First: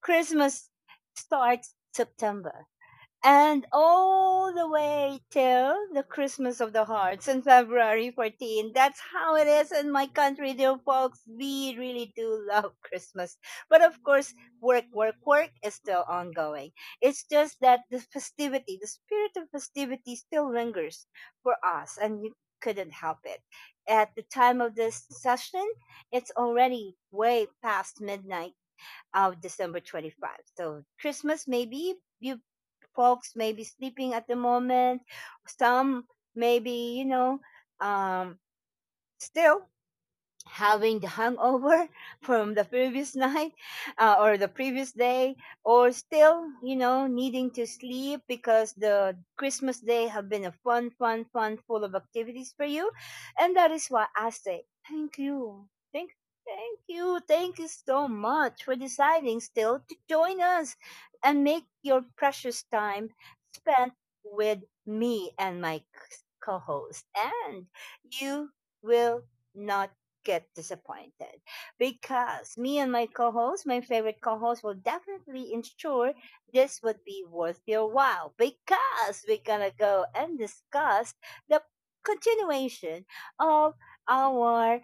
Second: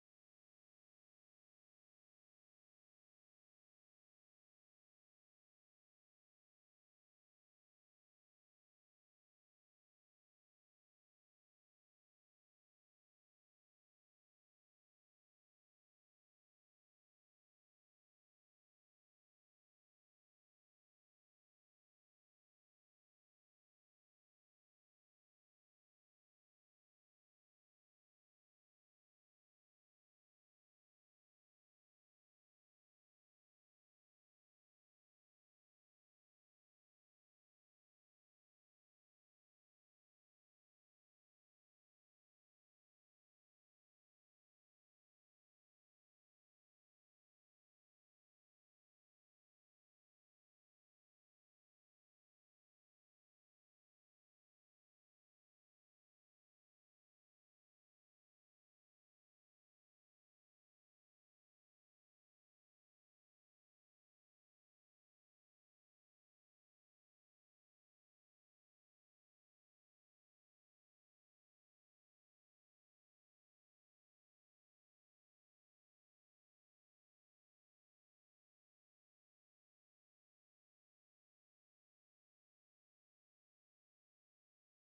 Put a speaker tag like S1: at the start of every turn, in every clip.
S1: Christmas starts September and all the way till the Christmas of the Hearts on February 14th. That's how it is in my country, dear folks. We really do love Christmas. But of course, work, work, work is still ongoing. It's just that the festivity, the spirit of festivity still lingers for us, and you couldn't help it. At the time of this session, it's already way past midnight of December 25th. So Christmas maybe you folks may be sleeping at the moment. Some may be, um, still having the hangover from the previous night or the previous day or still needing to sleep because the christmas day have been a fun fun fun full of activities for you. And that is why I say thank you thank thank you thank you so much for deciding still to join us and make your precious time spent with me and my co-host, and you will not get disappointed because me and my co-host, my favorite co-host, will definitely ensure this would be worth your while because we're gonna go and discuss the continuation of our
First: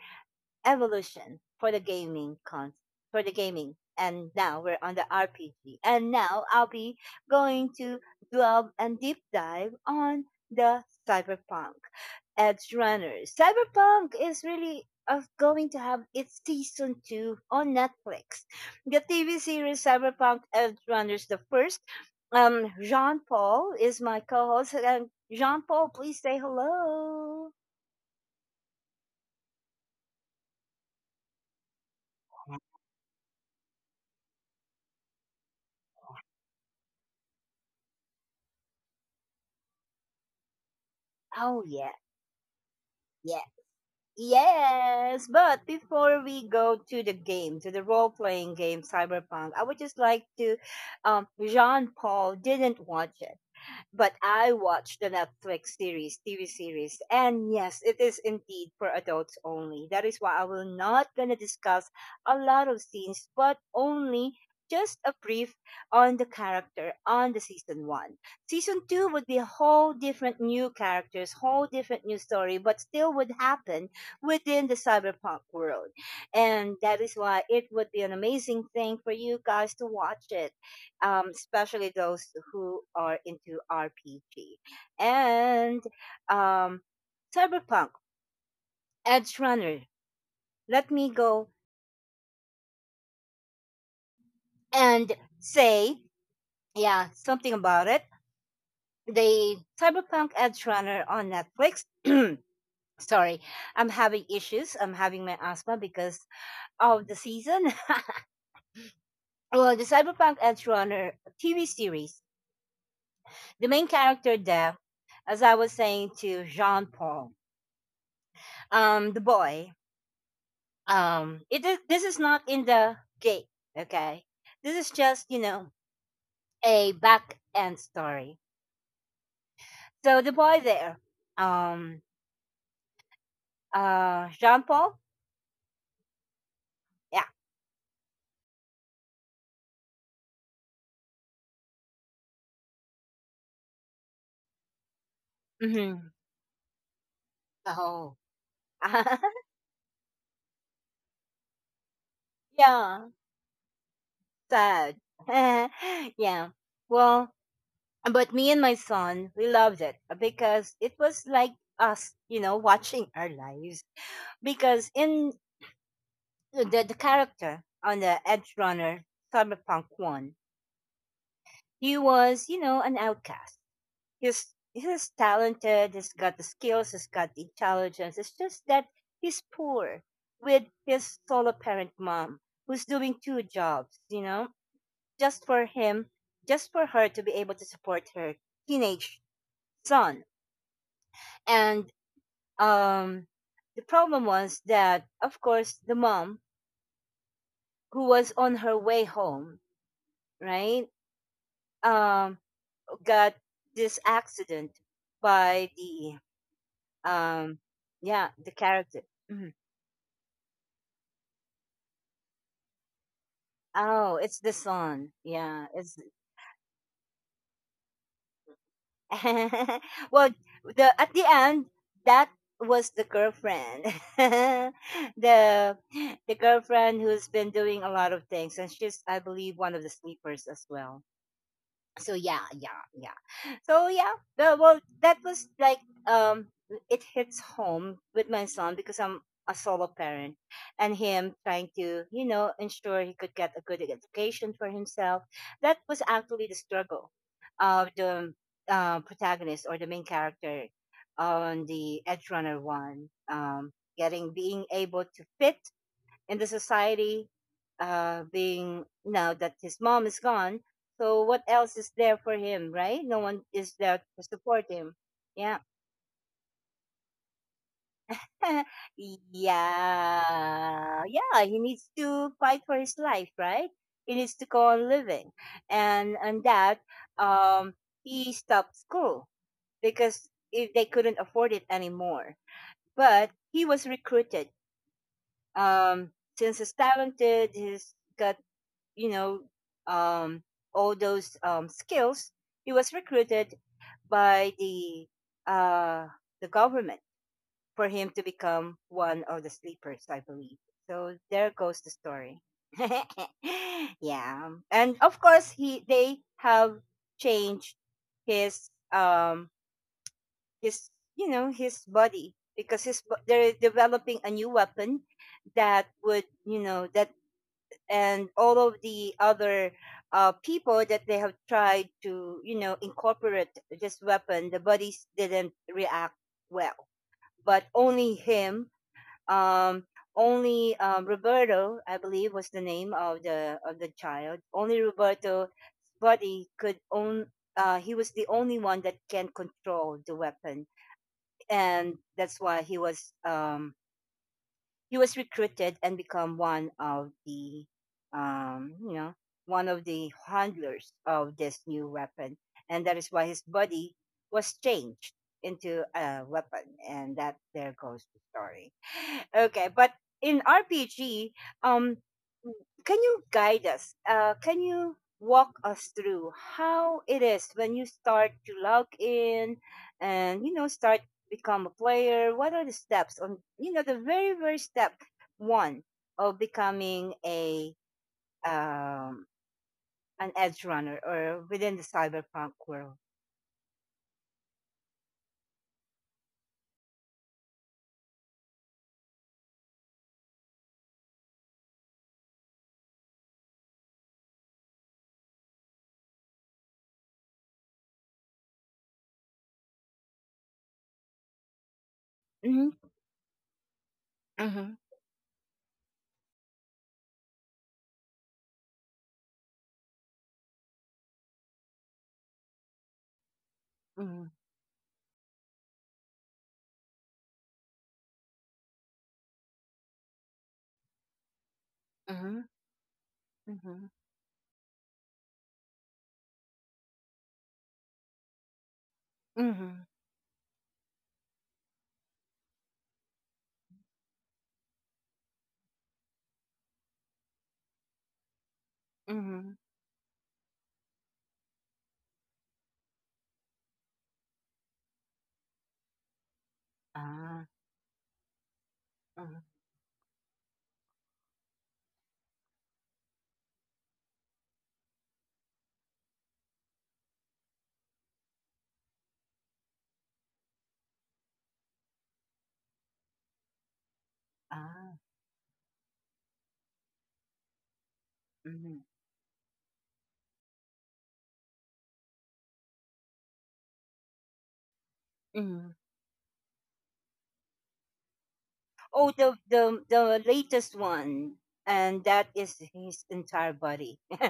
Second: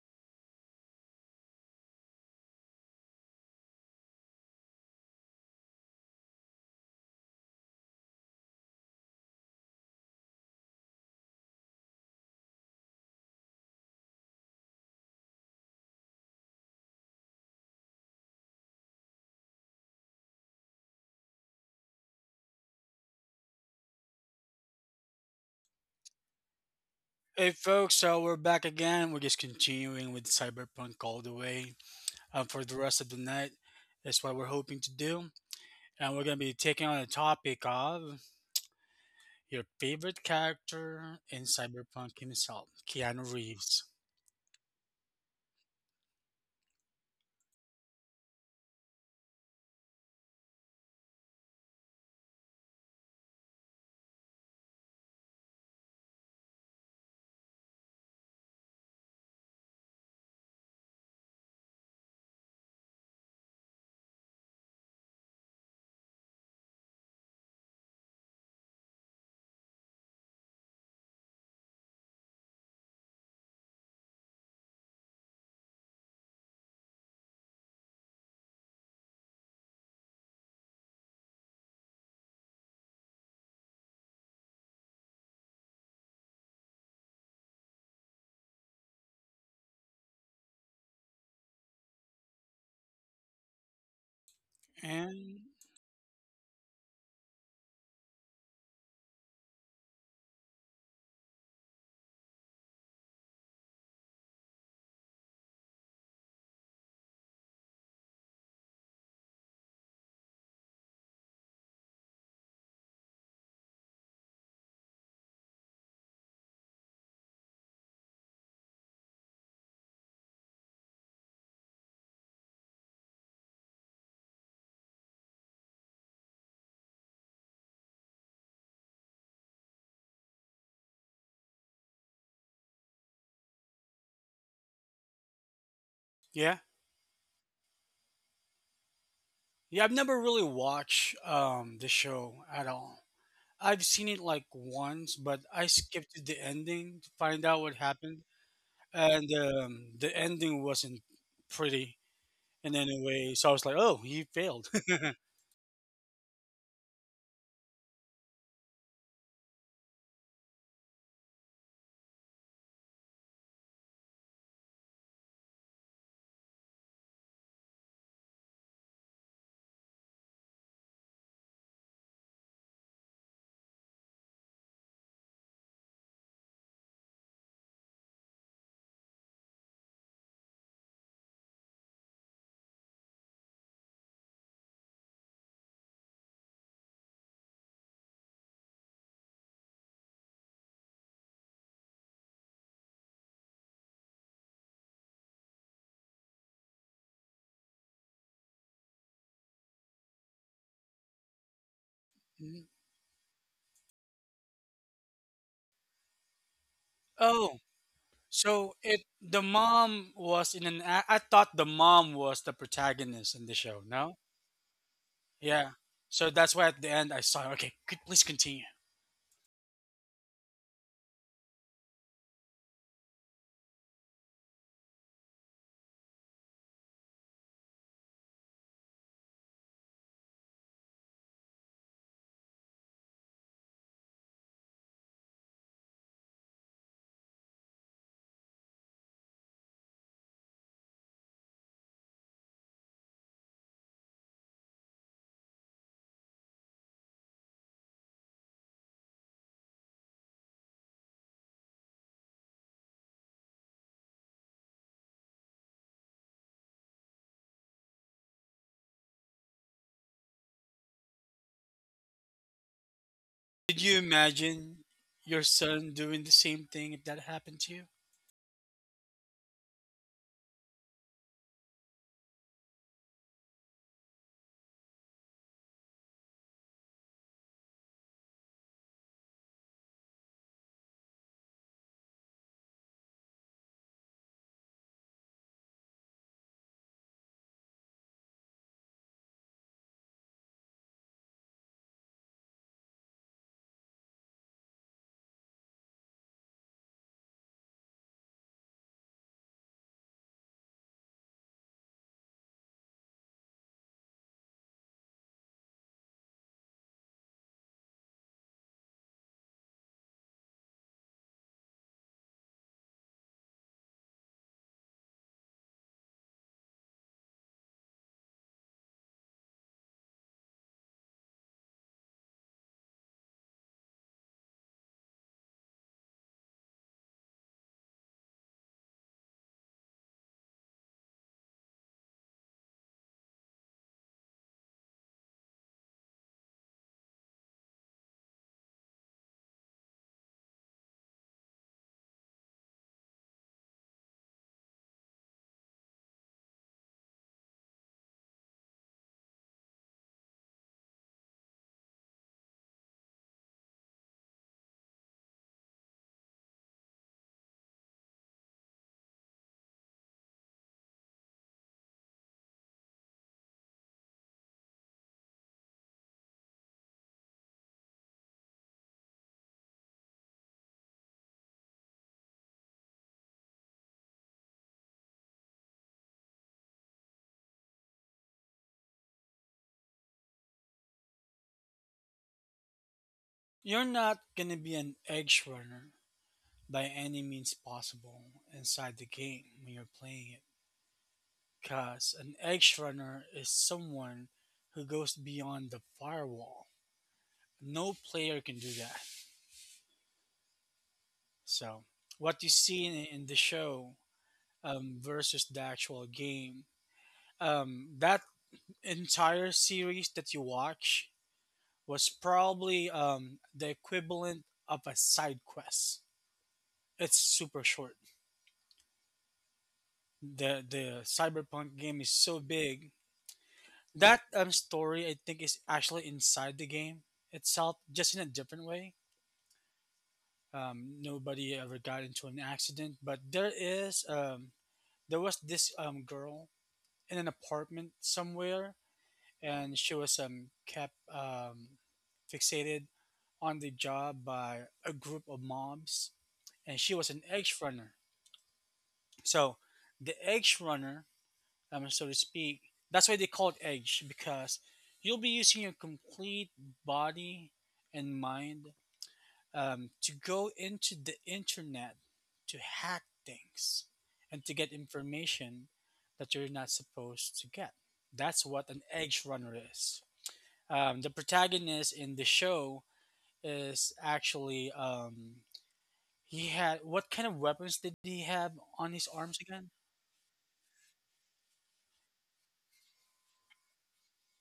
S1: evolution for the gaming, and now we're on the RPG. And now I'll be going to delve and deep dive on the Cyberpunk Edge Runners. Cyberpunk is really of going to have its season two on Netflix. The TV series Cyberpunk Edge Runners the first. Jean Paul is my co-host. And Jean Paul, please say
S2: Hey
S1: hello.
S2: folks, so we're back again. We're just continuing with Cyberpunk all the way for the rest of the night. That's what we're hoping to do. And we're going to be taking on the topic of your favorite character in
S1: Oh yeah,
S2: Cyberpunk himself, Keanu
S1: yeah.
S2: Reeves.
S1: Yes, but before we go to the game, to the role playing game Cyberpunk, I would just like to, Jean Paul didn't watch it. But I watched the Netflix series, TV series, and yes, it is indeed for adults only. That is why I will not gonna discuss a lot of scenes, but only just a brief on the character on the season one. Season two would be a whole different new characters, whole different new story, but still would happen within the Cyberpunk world. And that is why it would be an amazing thing for you guys to watch it, especially those who are into RPG. And um, Cyberpunk, Edge Runner, let me go and
S2: And
S1: say, yeah, something about it. The Cyberpunk Edge Runner on Netflix. Sorry, I'm having issues. I'm having my asthma because of the season. Well, the Cyberpunk Edge Runner TV series, the main character there, as I was saying to Jean Paul, the boy, it is this is not in the game. Okay, this is just, a back end story. So the boy there, um Jean Paul,
S2: yeah,
S1: yeah.
S2: yeah, I've never really watched the show at all. I've seen it like once, but I
S1: Hmm.
S2: skipped the ending to find out what
S1: Oh.
S2: happened. And the ending wasn't pretty. And
S1: Yeah,
S2: anyway, so I was like, "Oh, he failed."
S1: sad. Yeah. Well, but me and my son we loved it because it was like us, watching our lives because in the character on the edge runner cyberpunk one he was, an outcast. He's he's talented, he's got the skills, he's got the intelligence. It's just that he's poor with his solo parent mom who's doing two jobs, just for him, just for her to be able to support her teenage son. And um the problem was that of course the mom who was on her way home, right? Um
S2: Mhm.
S1: got this accident by the, um
S2: Oh,
S1: yeah, the
S2: so
S1: character.
S2: it the
S1: Mhm.
S2: mom was in an. I thought the mom was the protagonist in the show.
S1: Oh,
S2: No,
S1: it's the son, yeah,
S2: yeah.
S1: it's
S2: So that's why at the end I saw. Okay, could please continue.
S1: well, the at the end that was the girlfriend, the the girlfriend who's been doing a lot of things, and she's I believe one of the sleepers as well. So yeah, yeah, yeah. So yeah, well, that was like, um, it hits home with my son because I'm a solo parent, and him trying to, ensure he could get a good education for himself. That was actually the struggle of the, protagonist or the main character on the Edge Runner one, getting being able to fit in the society, being now that his mom is gone. So what else is there for him, right? No one is
S2: Did
S1: there
S2: you
S1: to support
S2: imagine
S1: him.
S2: your
S1: Yeah.
S2: son doing the same thing if that happened to you?
S1: Yeah. Yeah. He needs to fight for his life, right? He needs to go on living. And that, um he stopped school because if they couldn't afford it anymore. But he was recruited. Um since he's talented, he's got, you know, um, all those, skills, he was recruited by uh, the government for him to become one of the sleepers, I believe. So there goes the story. Yeah, and of course he they have changed his, his his body because they're developing a new weapon that would, that, and all of the other, people that they have tried to, incorporate this weapon, the bodies didn't react well. But only him, um, only, Roberto, I believe, was the name of the child. Only Roberto's body could own. He was the only one that can control the weapon, and that's why he was recruited and become one of the you know one of the handlers of this new weapon, and that is why his body was changed into a weapon. And that, there goes the story. Okay, but in RPG, um can you guide us, can you walk us through how it is when you start to log in, and start become a player? What are the steps on, the very very step one of becoming a um, an edge runner or within the Cyberpunk world?
S2: You're not gonna be an edge runner by any means possible inside the game when you're playing it, because an edge runner is someone who goes beyond the firewall, no player can do that. So what you
S1: Mm-hmm.
S2: see in the show,
S1: Mm-hmm.
S2: versus the actual game, that entire series that you watch was probably the
S1: Mm-hmm.
S2: equivalent of a side quest. It's super short. The cyberpunk game is so
S1: Mm-hmm.
S2: big.
S1: Mm-hmm.
S2: That story I think is actually inside the game itself, just in a different way.
S1: Mm-hmm.
S2: Nobody ever got into an accident, but there is there was this girl in an apartment somewhere,
S1: Mm-hmm.
S2: and she was kept fixated on the job by a group of mobs, and she was an
S1: Ah.
S2: edge runner.
S1: Uh-huh.
S2: So the edge runner, so to speak, that's why they call it edge because you'll be using your complete body and mind to go into the internet to hack things and to get
S1: Ah.
S2: information that you're not supposed to get. That's what
S1: Mm-hmm.
S2: an edge runner is. The protagonist in the show is actually
S1: Mm-hmm.
S2: he had what kind of weapons did he have on his
S1: Oh,
S2: arms
S1: the
S2: again?
S1: the the latest one, and that is his entire body.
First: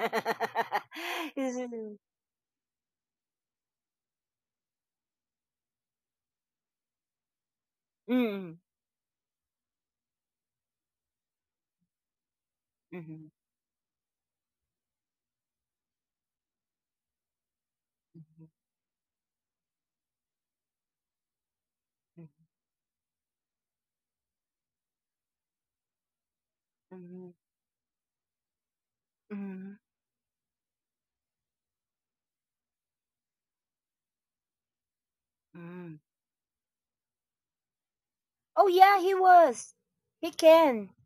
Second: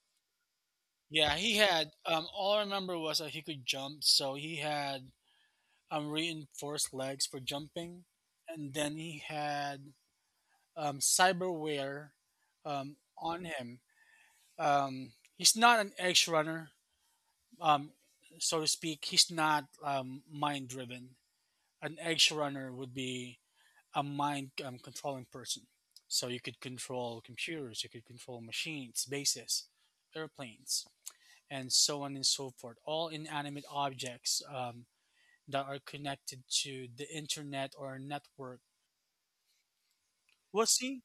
S2: Yeah, he had.
S1: His-
S2: All I remember was that he could jump, so he had reinforced legs for jumping,
S1: mm, mhm,
S2: and then he had cyberware
S1: mhm,
S2: on him. He's not an edge runner, um, so to speak. He's not mind driven. An
S1: mhm,
S2: edge runner would be a mind controlling person. So you could control
S1: mhm,
S2: computers, you could control machines, bases,
S1: mhm,
S2: airplanes, and so on and so forth. All inanimate objects that are
S1: mm.
S2: connected to the internet or a network.
S1: Oh yeah, he was. He
S2: We'll
S1: can.
S2: see.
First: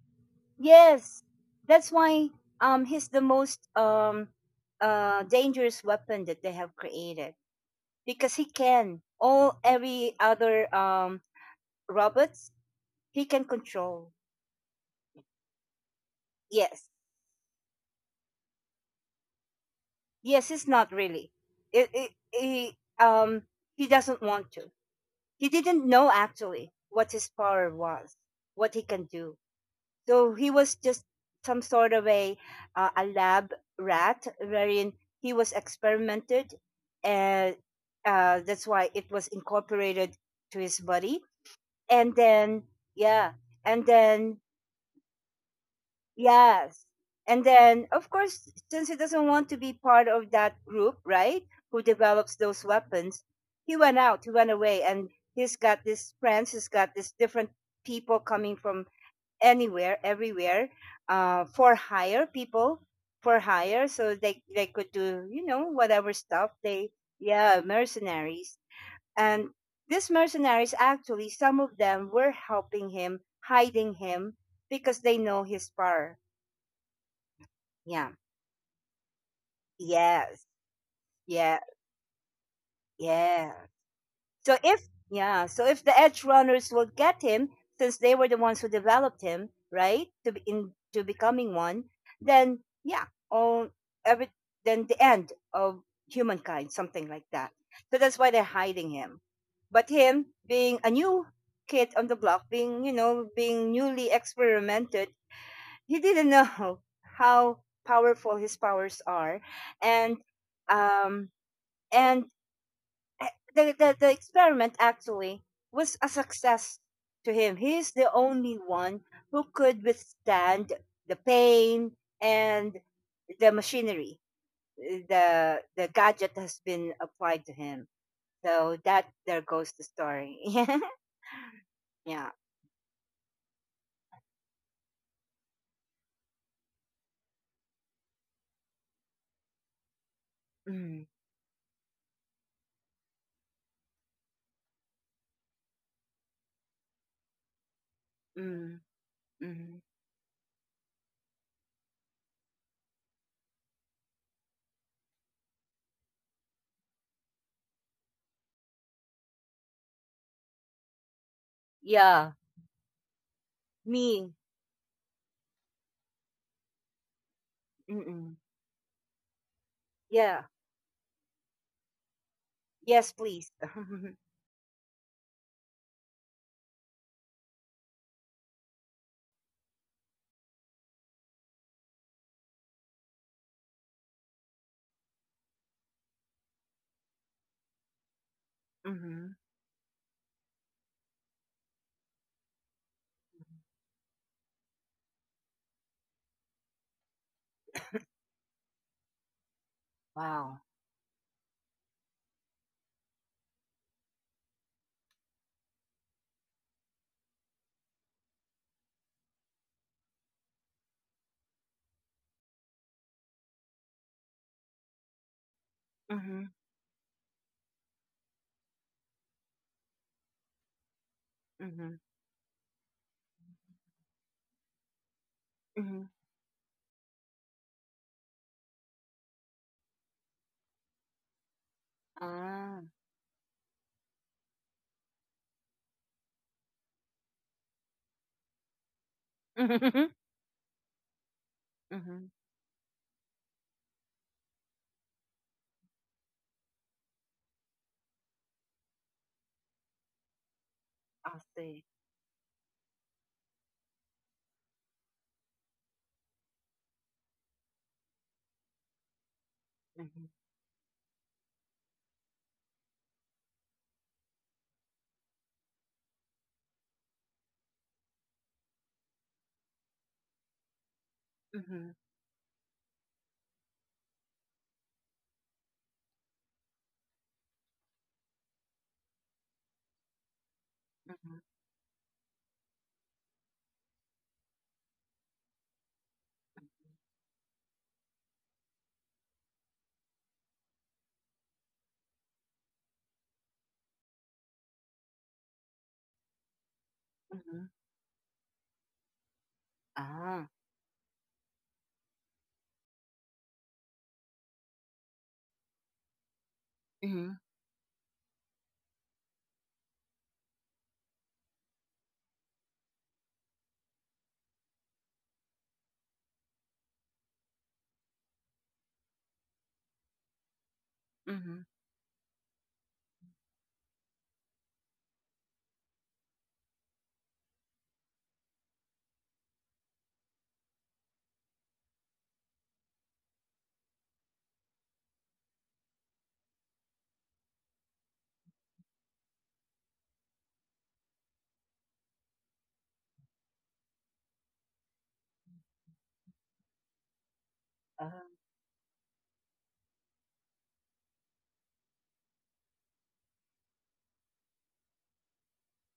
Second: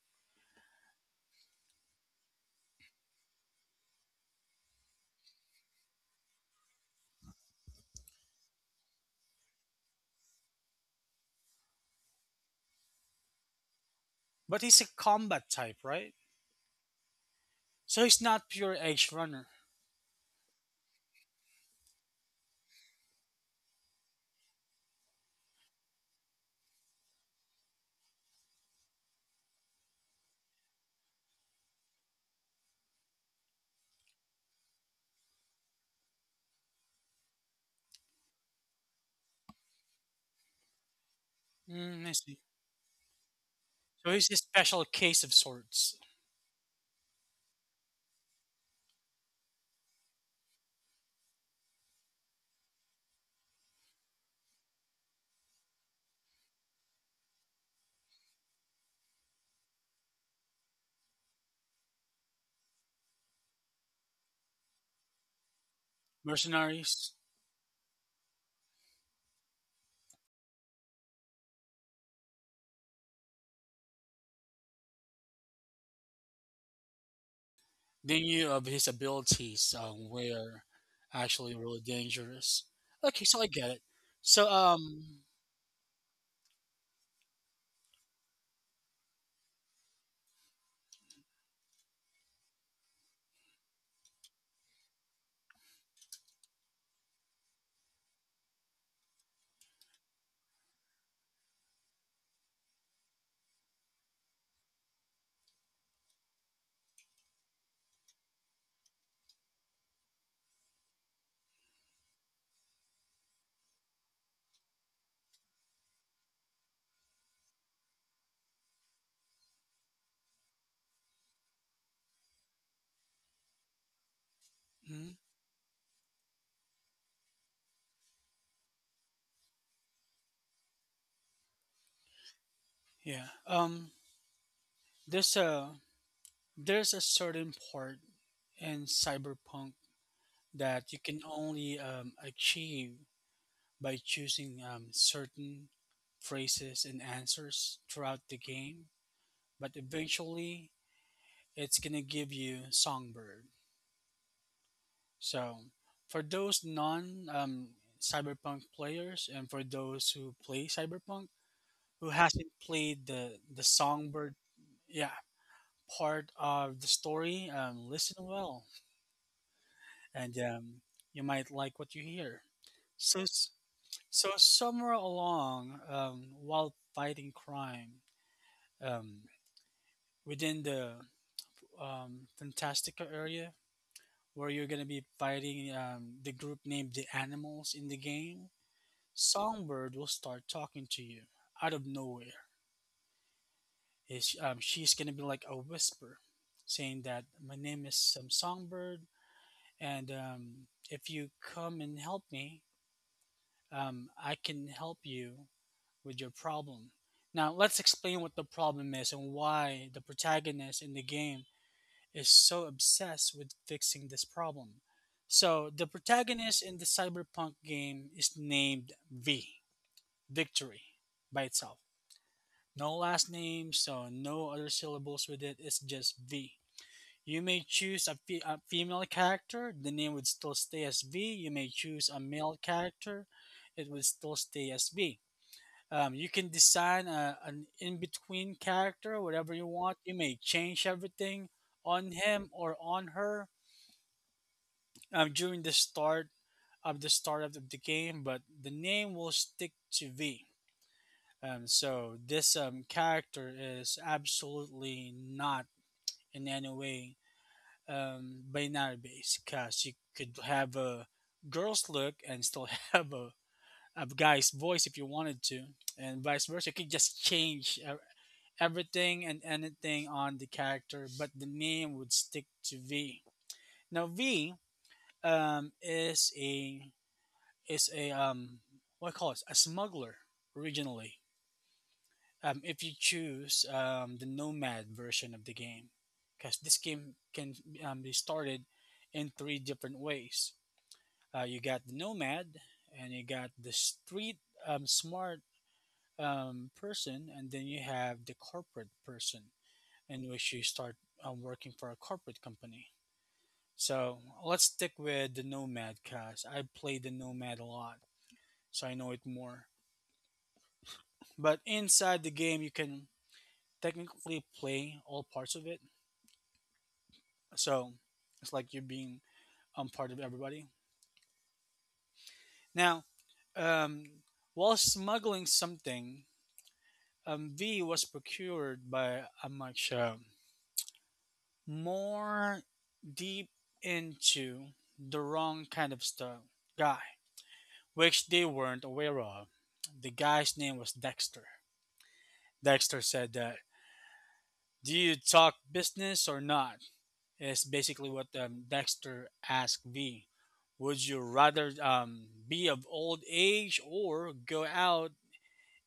S1: Yes. That's why, he's the most, dangerous weapon that they have created because he can. All Every other, robots he can control.
S2: But he's a combat type, right?
S1: Yes.
S2: So he's not pure edge runner.
S1: Yes, it's not really. He he doesn't want to. He didn't know actually what his power was, what he can do. So he was just some sort of a lab rat, wherein he was experimented, and, that's why it was incorporated to his body.
S2: Mm,
S1: And
S2: I see.
S1: then, yeah, and
S2: So he's
S1: then,
S2: a special case of sorts.
S1: yes, and then of course, since he doesn't want to be part of that group, right? Who develops those weapons? He went out. He went away, and he's got these friends. He's got these different people coming from anywhere, everywhere, uh, for hire people for hire, so they could do, whatever stuff they
S2: Mercenaries.
S1: yeah mercenaries, and these mercenaries actually some of them were helping him, hiding him, because they know his power. Yeah.
S2: They knew of his abilities
S1: Yes.
S2: were actually
S1: Yeah.
S2: really dangerous. Okay, so I
S1: Yeah.
S2: get it. So
S1: So if, yeah, so if the edge runners will get him, since they were the ones who developed him, right, to be in to becoming one, then yeah, all, every, then the end of humankind, something like that. So that's why they're hiding him. But him being a new kid on the block, being, being newly experimented, he didn't know how powerful his powers are, and, um, and eh, the experiment actually was a success to him. He's the only one who could withstand the pain and the machinery
S2: mhm,
S1: the gadget has been applied to him. So that there goes the story. Yeah.
S2: yeah. Um, there's a there's a certain part in cyberpunk that you
S1: Mm,
S2: can only achieve by choosing certain phrases and answers throughout the
S1: mm,
S2: game. But
S1: mm.
S2: eventually, it's gonna give you Songbird. So for those non Cyberpunk players and for those who play Cyberpunk who
S1: Yeah.
S2: hasn't played the
S1: Me.
S2: Songbird yeah part of the story, listen
S1: Mm-mm.
S2: well and
S1: Yeah.
S2: you might like what you hear.
S1: Yes,
S2: So
S1: please.
S2: s- so somewhere along while fighting crime um, within the Fantastica area where you're gonna be fighting the group named the animals in the game,
S1: Hmm.
S2: Songbird will start talking to you out of nowhere. Is she's gonna be like a whisper, saying that my name is Songbird, and
S1: Wow.
S2: if you come and help me, I can help you with your problem. Now let's explain what the problem is and why the protagonist in the game is so obsessed with fixing this problem. So, the
S1: Hmm.
S2: protagonist in the cyberpunk game is named V, Victory, by itself.
S1: Hmm.
S2: No last name, so no other syllables with it, it's
S1: Hmm.
S2: just V. You may choose a female character, the name would still stay as V. You may choose a male
S1: Ah.
S2: character, it would still stay as V. You can design an in between character, whatever you
S1: Hmm.
S2: want. You may change everything on
S1: Hmm.
S2: him or on her, during the startup of the game, but the name will stick to V.
S1: I see.
S2: So this character is absolutely not in any way binary based, because you
S1: Mhm,
S2: could have a girl's look and still have a guy's voice if you wanted to, and vice versa. You could just change everything and anything on the character, but the
S1: mhm,
S2: name would stick to V. Now V um, is a is a what I call it a smuggler originally.
S1: mhm,
S2: If you choose the nomad version of the game, because
S1: mhm,
S2: this game can be started in three different ways. You got the nomad, and you got the street smart person, and
S1: mhm.
S2: then you have the corporate person, in
S1: Ah,
S2: which you start working for a corporate company. So let's stick with the nomad, cause I played the
S1: mhm,
S2: nomad a lot, so I know it more. But inside the game, you can technically play all parts of it. So it's like you're being part of everybody.
S1: mhm,
S2: Now, um, while smuggling something, V was procured by Amaksha more deep into the wrong kind of stuff guy, which they weren't aware of. The guy's name was Dexter. Dexter said that, "Do you talk business or not?" is basically what
S1: ah,
S2: Dexter asked V. Would you rather be of old age or go out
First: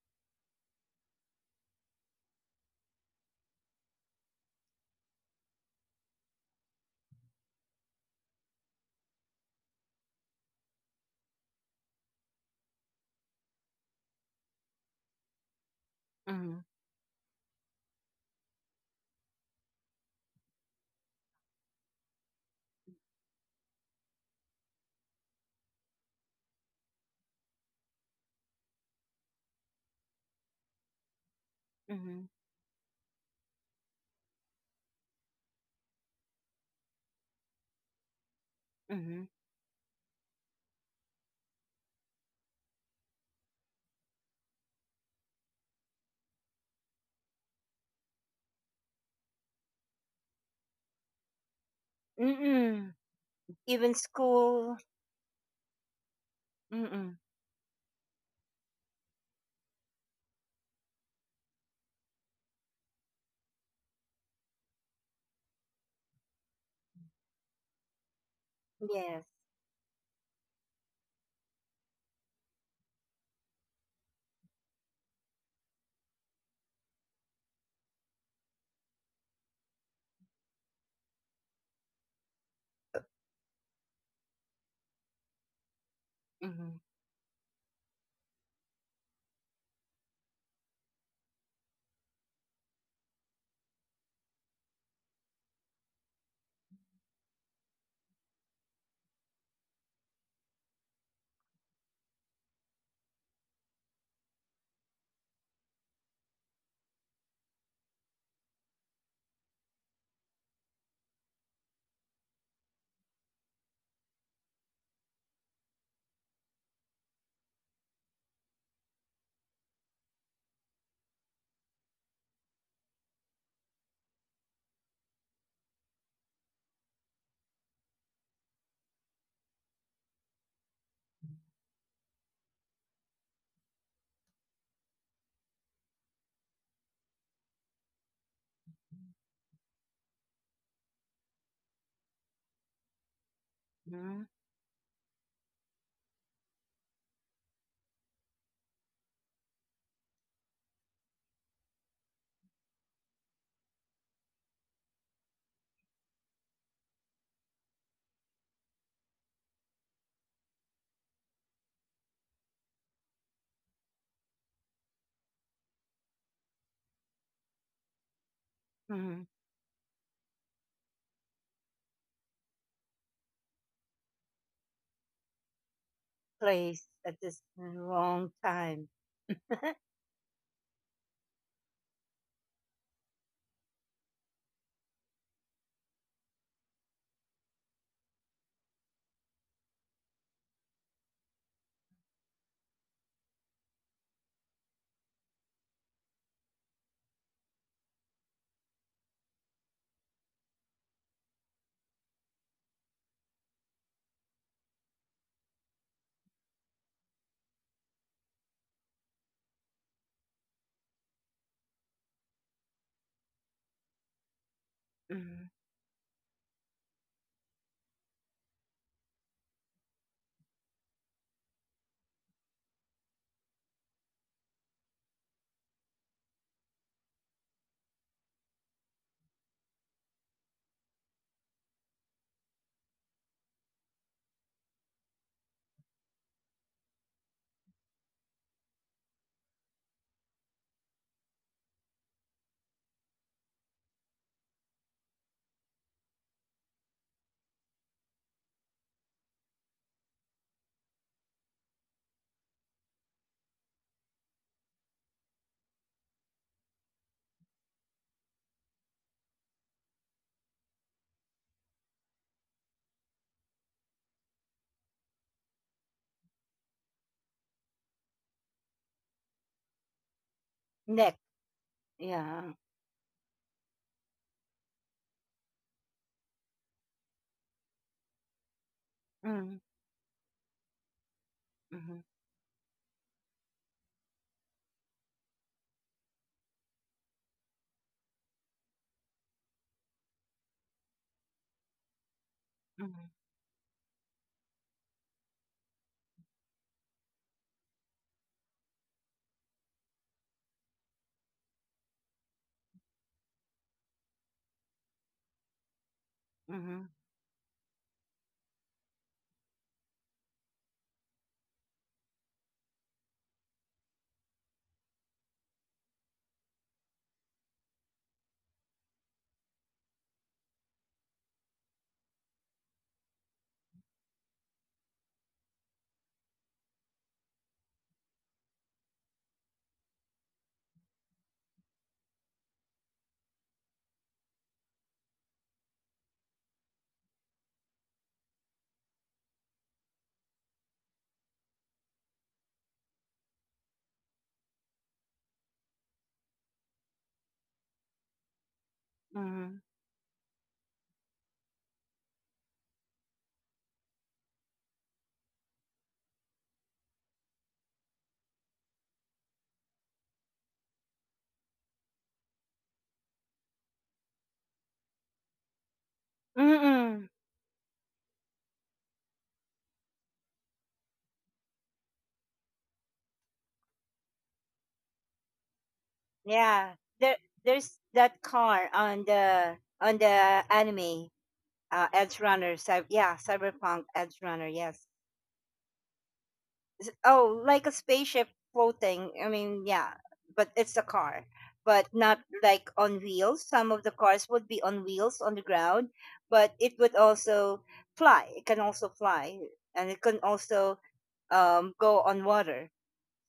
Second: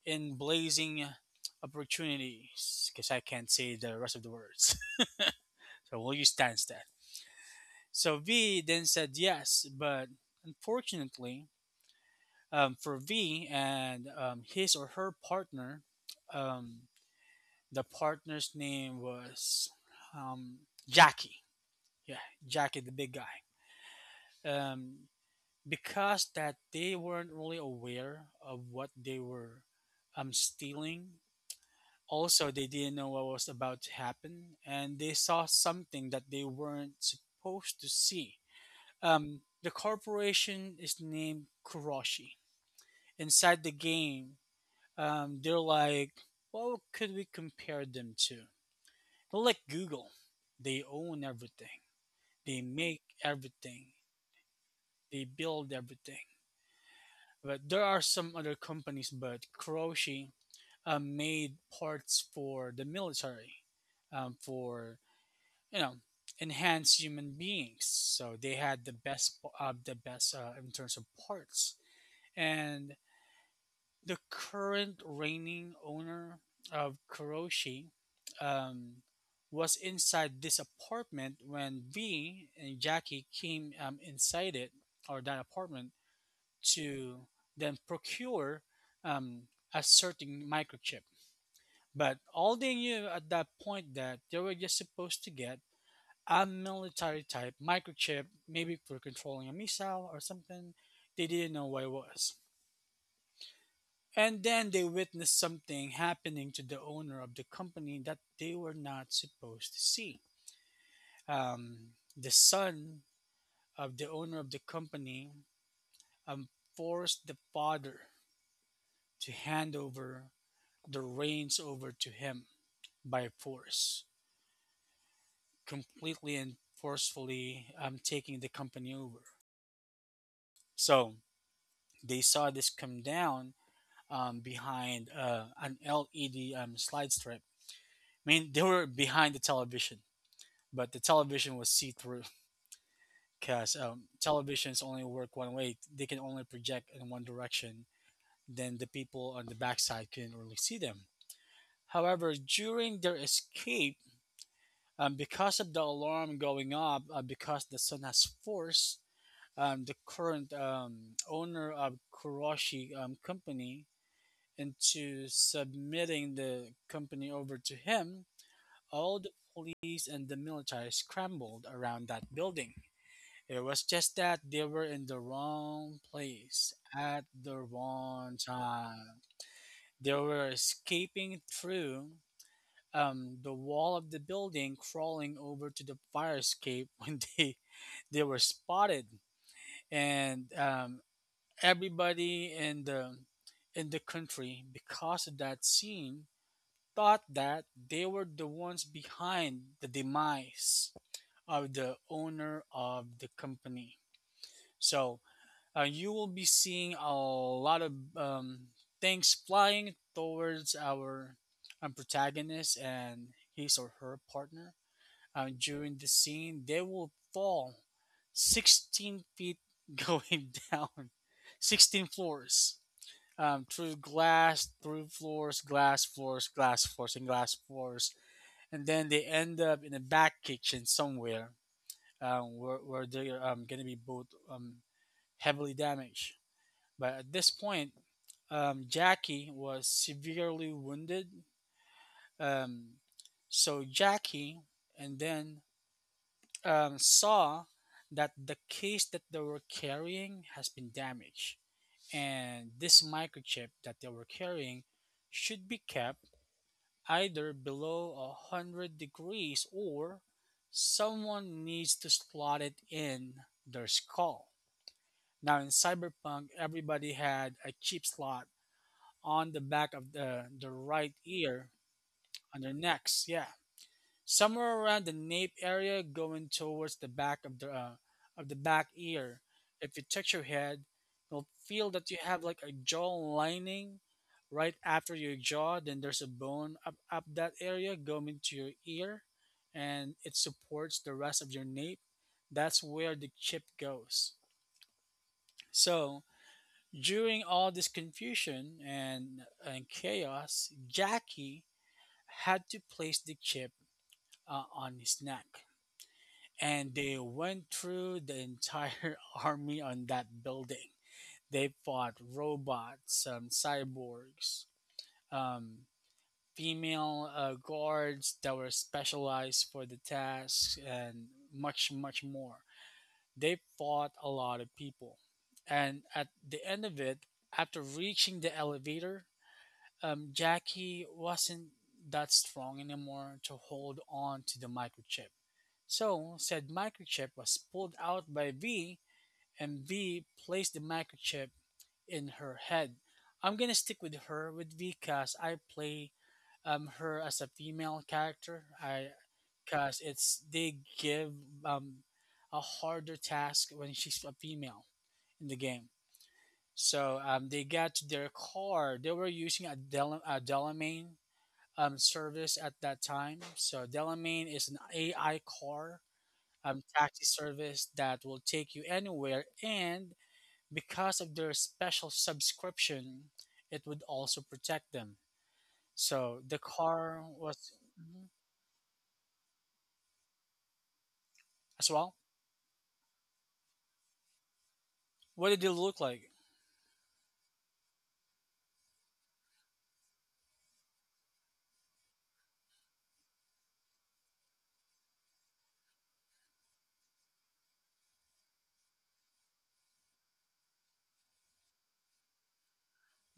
S2: in blazing opportunities? Because I can't say the rest of the words. So we'll use times that. So V then said yes, but unfortunately for V and his or her partner,
S1: mhm,
S2: um, the partner's name was um, Jackie. Yeah, Jackie, the big guy. Um, because that they weren't really aware of what they were stealing.
S1: mhm,
S2: Also, they didn't know what was about to happen, and they saw something that they weren't supposed to see.
S1: mhm.
S2: The corporation is named Kuroshi. Inside the game, they're like, what could we compare them to? They're like Google. They own everything. They
S1: Mm-mm.
S2: make everything.
S1: Even school.
S2: They build everything.
S1: Mm-mm.
S2: But there are some other companies, but Kuroshi made parts for the military, for you know enhanced human beings. So they had
S1: Yes.
S2: the best in terms of parts. And the current reigning owner of Kuroshi um, was inside this apartment when V and Jackie came inside it or that apartment
S1: Mhm,
S2: to then procure um, a certain microchip. But all they knew at that point that they were just supposed to get a military type microchip, maybe for controlling a missile or something. They didn't know what it was. And then they witnessed something happening to the owner of the company that they were not supposed to see. Um, the son of the owner of the company um, forced the father to hand over the reins over to him by force, completely and forcefully taking the company over. So they saw this come down behind an LED slide strip. I mean, they were behind the television, but the television was see through because
S1: mhm,
S2: televisions only work one way. They can only project in one direction. Then the people on the backside couldn't really see them. However, during their escape, because of the alarm going up, because the sun has force, the current owner of Kuroshi Company into submitting the company over to him, all
S1: mhm.
S2: the police and the military scrambled around that building. It was just that they were in the wrong place
S1: Place
S2: at
S1: at this
S2: the wrong
S1: wrong time.
S2: time. They were escaping through the wall of the building crawling over to the fire escape when they were spotted, and everybody in the country because of that scene thought that they were the ones behind the demise of the owner of the company. So you will be seeing a lot of things flying towards our protagonist and his or her partner
S1: Mhm.
S2: during the scene, they will fall 16 feet going down, 16 floors, through glass, through floors, glass floors, glass floors. And then they end up in a back kitchen somewhere where they're going to be both heavily damaged. But at this point, Jackie was severely wounded. Um, so Jackie and then saw that the case that they were carrying has been damaged, and this microchip that they were carrying should be kept either below a 100 degrees or someone needs to slot it in their skull. Now, in Cyberpunk, everybody had a chip slot on the back of the right
S1: Next.
S2: ear on
S1: Yeah.
S2: their necks. Yeah, somewhere around the nape area going towards the back of the back ear.
S1: Mhm,
S2: If you touch your head, you'll feel that
S1: mhm,
S2: you have like a jaw lining right after your jaw. Then there's a bone up that area going to your ear, and it supports the rest of your nape. That's where
S1: mhm,
S2: the chip goes. So during all this confusion and chaos, Jackie had to place the chip on his neck. And
S1: mhm,
S2: they went through the entire army on that building. They fought robots, cyborgs, um, female guards that were specialized for the tasks, and much, much more. They fought a lot of people. And at the end of it, after reaching the elevator, Jackie wasn't that strong anymore to hold on to the microchip. So said microchip was pulled out by V, and V placed the microchip in her head. I'm gonna stick with her, with V, because I play her as a female character. I
S1: mhm.
S2: because it's they give um a harder task when she's a female in the game. So they got to their car. They were using a, a Delamain service at that time. So Delamain is an AI car taxi
S1: Mm-mm.
S2: service that will take you anywhere. And because of their special subscription, it would also protect them. So the
S1: Yeah.
S2: car
S1: There,
S2: was
S1: there's
S2: mhm,
S1: that car on the anime.
S2: as well.
S1: Edge runner, cyber yeah, cyberpunk edge runner, yes.
S2: What did it look like?
S1: Oh, like a spaceship floating, I mean, yeah, but it's a car, but not like on wheels, some of the cars would be on wheels on the ground, but it would also fly, it can also fly, and it can also, go on water.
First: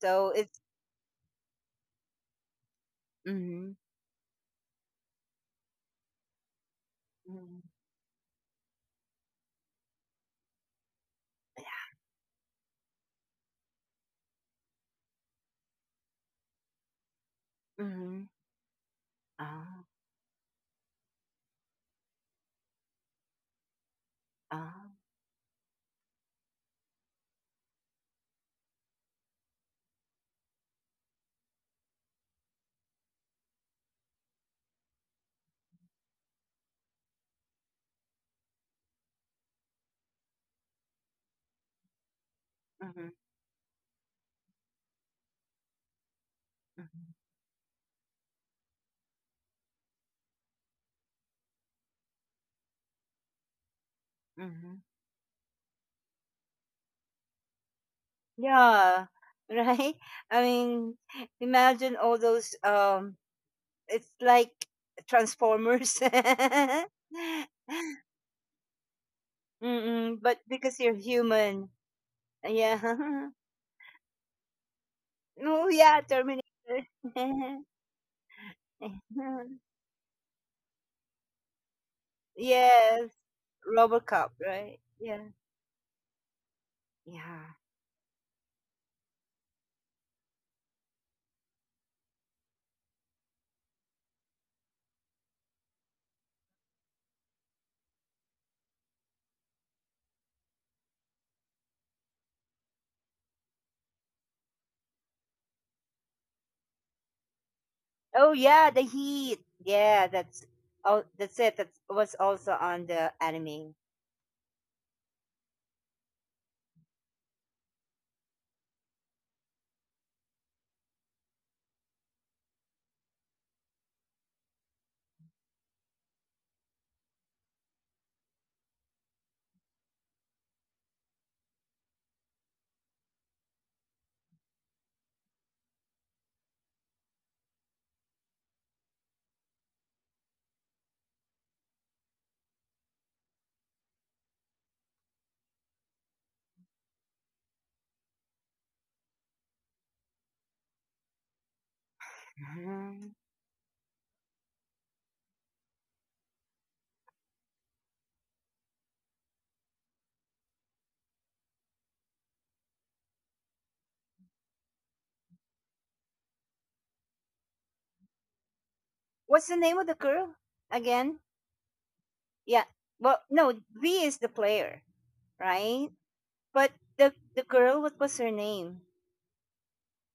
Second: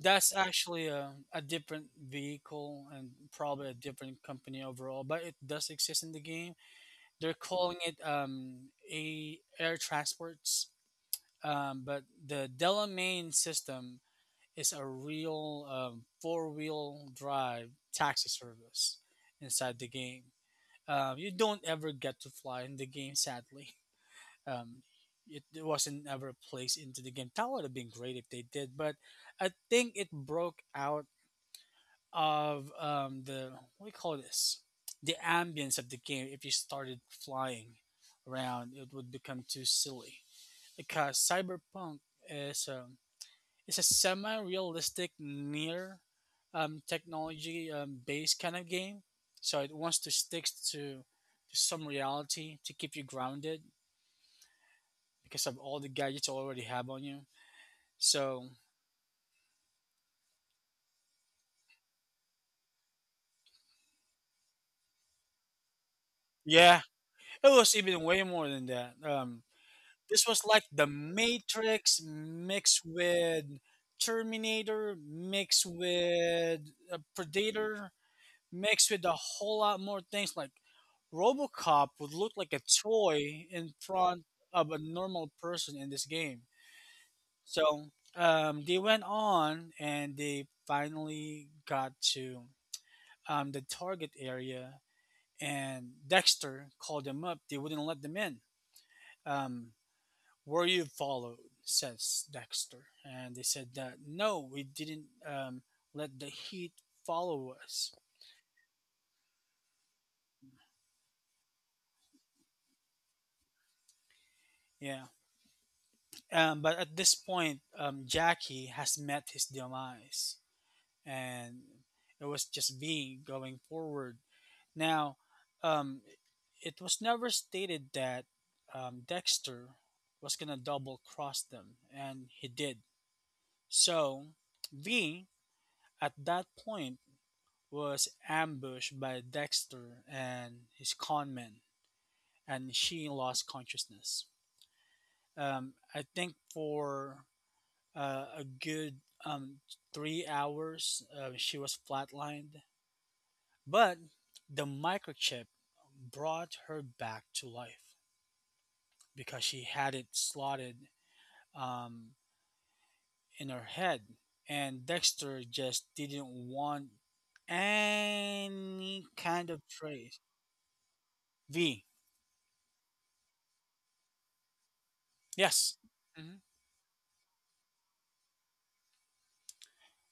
S1: So it's
S2: actually a different vehicle and probably
S1: mm-hmm,
S2: a different company overall, but it does exist in the game. They're
S1: mm-hmm,
S2: calling it a air transports, but the Delamain system, it's a real four-wheel drive
S1: mm-hmm,
S2: taxi service inside
S1: uh,
S2: the game. You don't ever get to fly in the game, sadly. Um,
S1: uh,
S2: it wasn't ever placed into the game. That would have been great if they did, but I think it broke out of the, what do you call this? The ambience of the game. If you started flying around, it would become too silly because Cyberpunk is
S1: mm-hmm,
S2: it's a semi-realistic near technology based kind of game. So it wants to stick to some reality to keep you grounded
S1: mm-hmm.
S2: because of all the gadgets you already have on you. So
S1: Yeah, right? I mean, imagine all those, it's like Transformers.
S2: yeah, it was even way more than that.
S1: Mm-mm,
S2: This
S1: but
S2: was like
S1: because
S2: the
S1: you're human.
S2: Matrix mixed
S1: Yeah.
S2: with Terminator mixed
S1: Oh yeah, Terminator.
S2: with Predator mixed with a whole lot more things, like RoboCop would look like a
S1: Yes,
S2: toy in front
S1: RoboCop,
S2: of
S1: right?
S2: a
S1: Yeah.
S2: normal person in this game.
S1: Yeah.
S2: So they went on and they finally got to the target area, and Dexter called them up. They wouldn't let them in. Um, "Were you followed?" says Dexter. And they said that no, we didn't let the heat follow us.
S1: Oh yeah, the heat. Yeah, that's oh that's it. That was also on the anime.
S2: Yeah. But at this point, Jackie has met his demise, and it was just V going forward. Now, um, it was never stated that Dexter was gonna double cross them, and he did. So, V at that point was ambushed by Dexter and his con men, and she lost consciousness. I think for a good um, 3 hours. She was flatlined,
S1: Mhm.
S2: but the microchip brought her back to life because she had it slotted um, in her head. And Dexter just didn't want any
S1: What's
S2: kind
S1: the
S2: of
S1: name of the
S2: trace.
S1: girl again?
S2: V,
S1: Yeah. Well, no, V is the player,
S2: yes.
S1: right?
S2: Hmm,
S1: But the girl, what was her name?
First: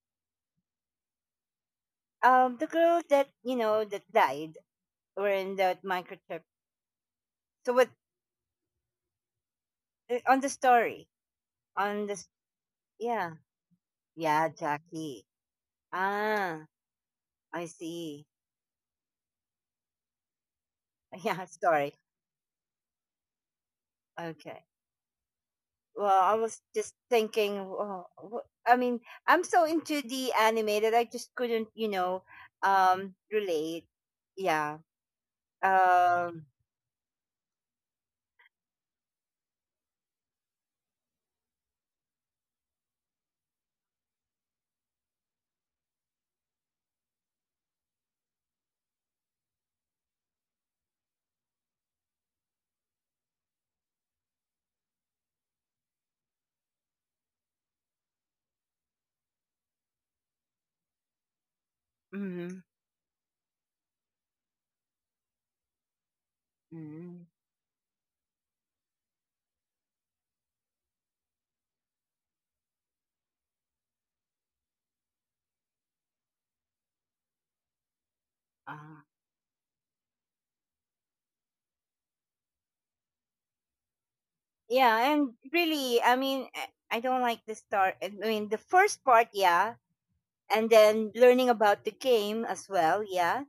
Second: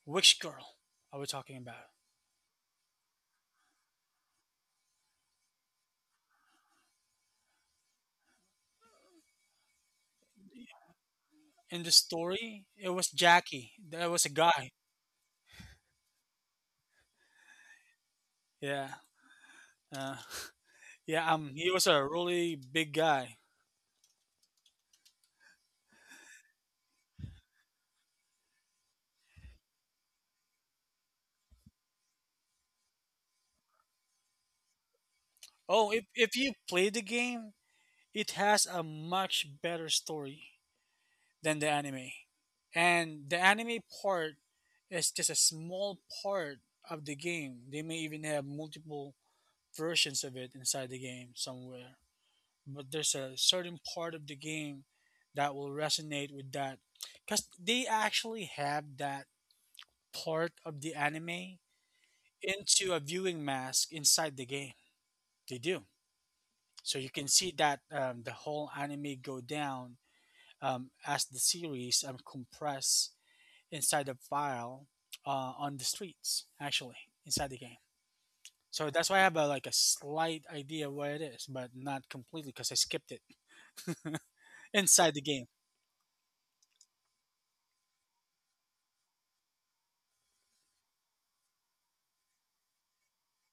S2: which girl are we talking about?
S1: The girl that, that died or in that microchip. So what, on the story?
S2: In the
S1: On the s-
S2: story, it was
S1: yeah,
S2: Jackie. There was a
S1: yeah,
S2: guy.
S1: Jackie. Ah, I see.
S2: Yeah. Uh, yeah,
S1: Yeah,
S2: he was
S1: sorry.
S2: a really big guy.
S1: Okay. Well, I was just thinking. Oh, I mean, I'm so into the anime that I just couldn't, relate. Yeah.
S2: Oh, if
S1: Um.
S2: you play the game, it has a much better story than the anime, and the anime part is just a small part of the game. They may even have multiple versions of it inside the game somewhere, but there's a certain part of the game that will resonate with that, because they actually have that part of the anime
S1: Mhm.
S2: into a viewing mask inside the game. They do. So you
S1: Mm.
S2: can see that the whole anime go down as the series compress inside the file on the streets, actually, inside the game. So
S1: Ah.
S2: that's why I have a, like a slight idea where it is, but not completely because I skipped it inside
S1: Yeah,
S2: the
S1: and
S2: game.
S1: really, I mean, I don't like the start. I mean, the first part, yeah, and then learning about the game as well, yeah.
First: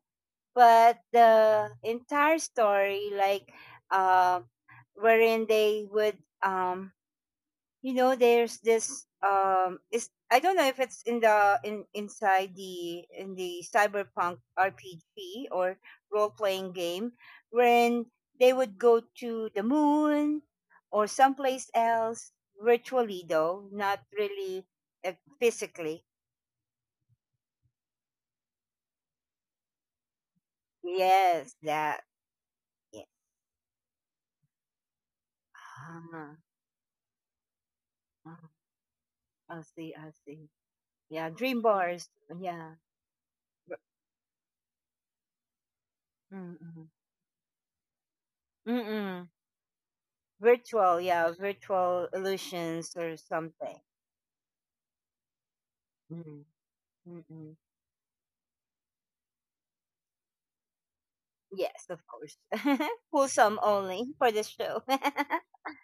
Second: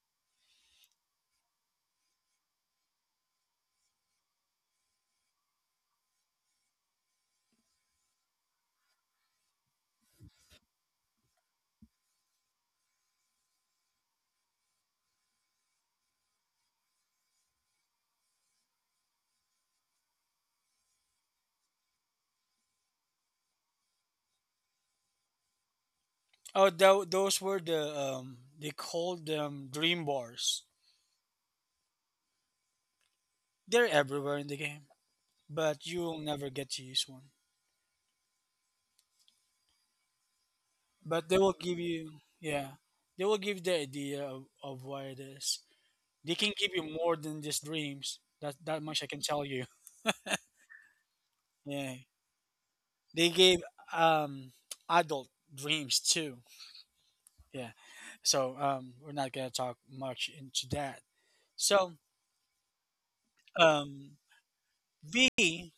S1: But the entire story, like, uh, wherein they would, there's this, is I don't know if it's in the in inside the in the Cyberpunk RPG or role playing game when they would go to the moon or someplace else virtually though not really, uh, physically.
S2: Oh, those were the they called them dream bars.
S1: Yes, that, yeah.
S2: They're everywhere in the game, but you'll
S1: Ah,
S2: never get to use one.
S1: ah, I see, I see. Yeah,
S2: But they
S1: dream
S2: will give
S1: bars.
S2: you,
S1: Yeah.
S2: yeah, they will give the idea of where it is. They can give you more than just dreams. That that much I can
S1: Mm-mm.
S2: tell you.
S1: Virtual, yeah,
S2: Yeah.
S1: virtual illusions or
S2: They gave
S1: something.
S2: um adult dreams
S1: Mm,
S2: too.
S1: mm-mm.
S2: Yeah. So we're not gonna talk much into that.
S1: Yes, of
S2: So
S1: course. Wholesome
S2: um
S1: only for this show.
S2: V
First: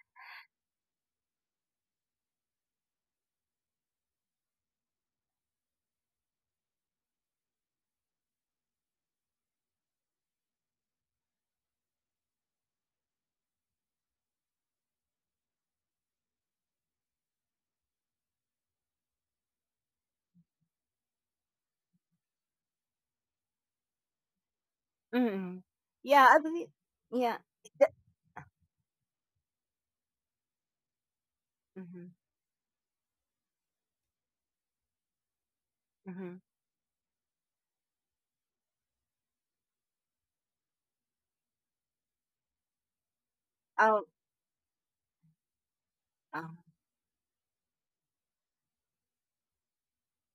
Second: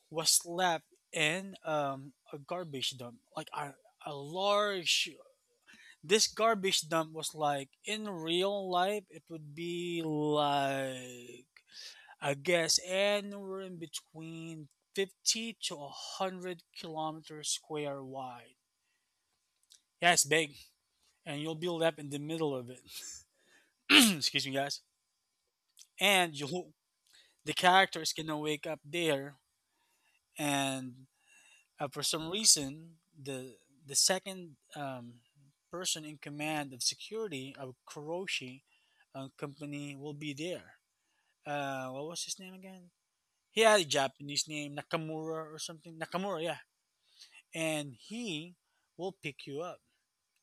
S2: was left in a garbage dump. Like a large, this garbage dump was like in real life, it would be like I guess anywhere in between 50 to 100 kilometers square wide. Yeah, it's big, and you'll be left in the middle of it. Excuse me, guys.
S1: Mm. Yeah,
S2: And
S1: I
S2: you,
S1: believe. Yeah.
S2: the
S1: The,
S2: characters gonna wake up there, and for
S1: mm-hmm.
S2: some reason, the second person in
S1: Mm-hmm.
S2: command of security of Kuroshi company will be there. What was his name again? He had a
S1: Oh,
S2: Japanese name, Nakamura or something. Nakamura, yeah.
S1: oh,
S2: And he will pick you up.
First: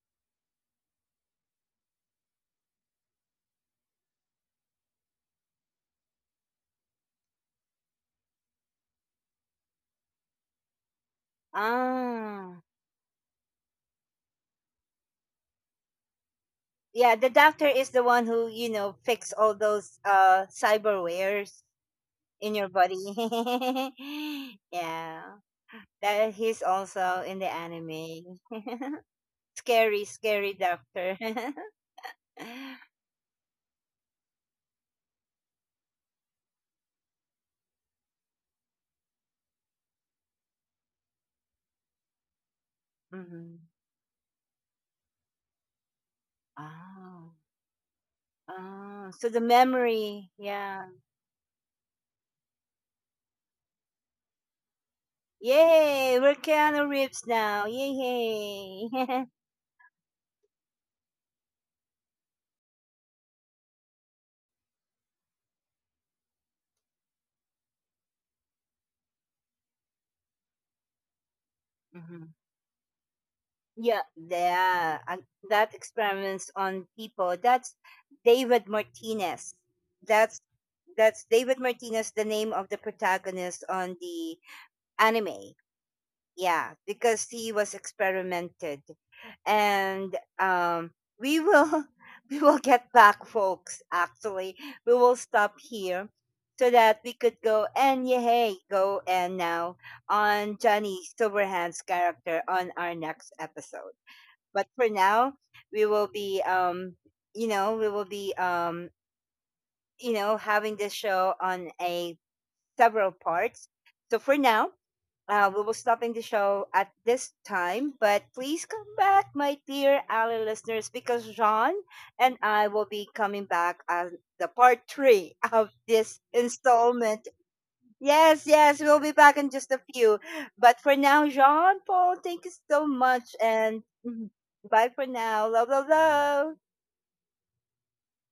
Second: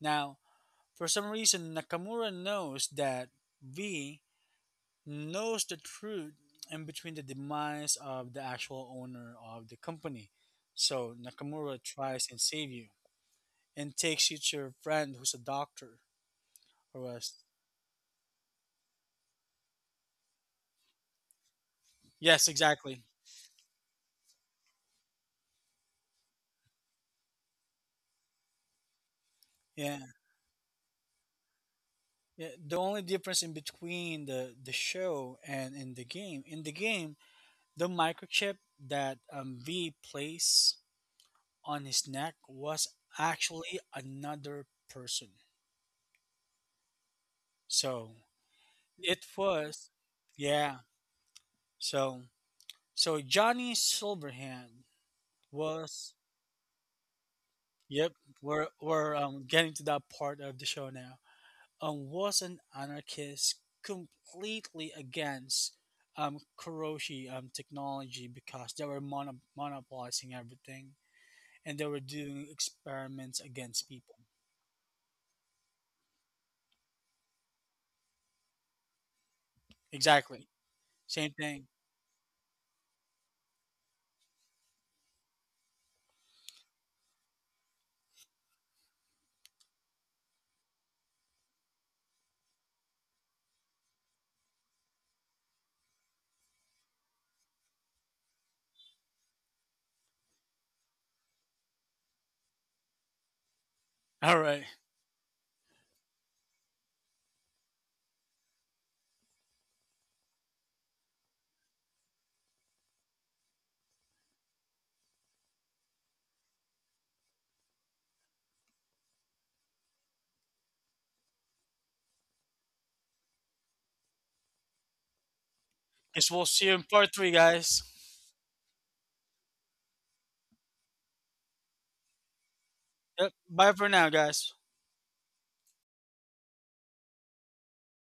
S2: Now, for some reason, Nakamura knows that V knows the truth in between the demise of the actual owner of the company. So Nakamura tries and
S1: ah.
S2: save you and takes you to your friend who's a doctor, or
S1: Yeah, the
S2: was.
S1: doctor is the one who, fix all those, cyberwares
S2: Yes,
S1: in your body.
S2: exactly.
S1: Yeah. That he's also in the anime.
S2: Yeah,
S1: Scary, scary doctor.
S2: yeah. The only difference in between the show and in the game, the microchip that V plays on his neck was
S1: Mm-hmm.
S2: actually another person.
S1: Ah.
S2: So
S1: Ah,
S2: it
S1: so the
S2: was,
S1: memory,
S2: yeah.
S1: yeah.
S2: So so Johnny Silverhand was,
S1: Yay, we're Keanu Reeves now.
S2: yep. We're
S1: Yay.
S2: we're um, getting to that part of the show now. Was an anarchist completely against Kuroshi technology because they were monopolizing everything and they were
S1: Hmm.
S2: doing experiments against
S1: Yeah,
S2: people.
S1: yeah, and that experiments on people. That's David Martinez. That's
S2: Exactly,
S1: that's
S2: same
S1: David
S2: thing.
S1: Martinez, the name of the protagonist on the anime. Yeah, because he was experimented, and, we will we will get back, folks. Actually, we will stop here so that we could go and yay, go and now on Johnny Silverhand's character on our next episode.
S2: All
S1: But
S2: right.
S1: for now, we will be you know, we will be um, having this show on a several parts. So for now, we will stopping the show at this time, but please come back, my dear Ally listeners, because John and I will be coming back on the part three of this
S2: Guess we'll see you in part
S1: installment.
S2: three, guys.
S1: Yes, yes, we'll be back in just a few. But for now, John Paul, thank you so much,
S2: Yep. Bye
S1: and
S2: for now,
S1: mhm,
S2: guys.
S1: bye for now. Love, love, love.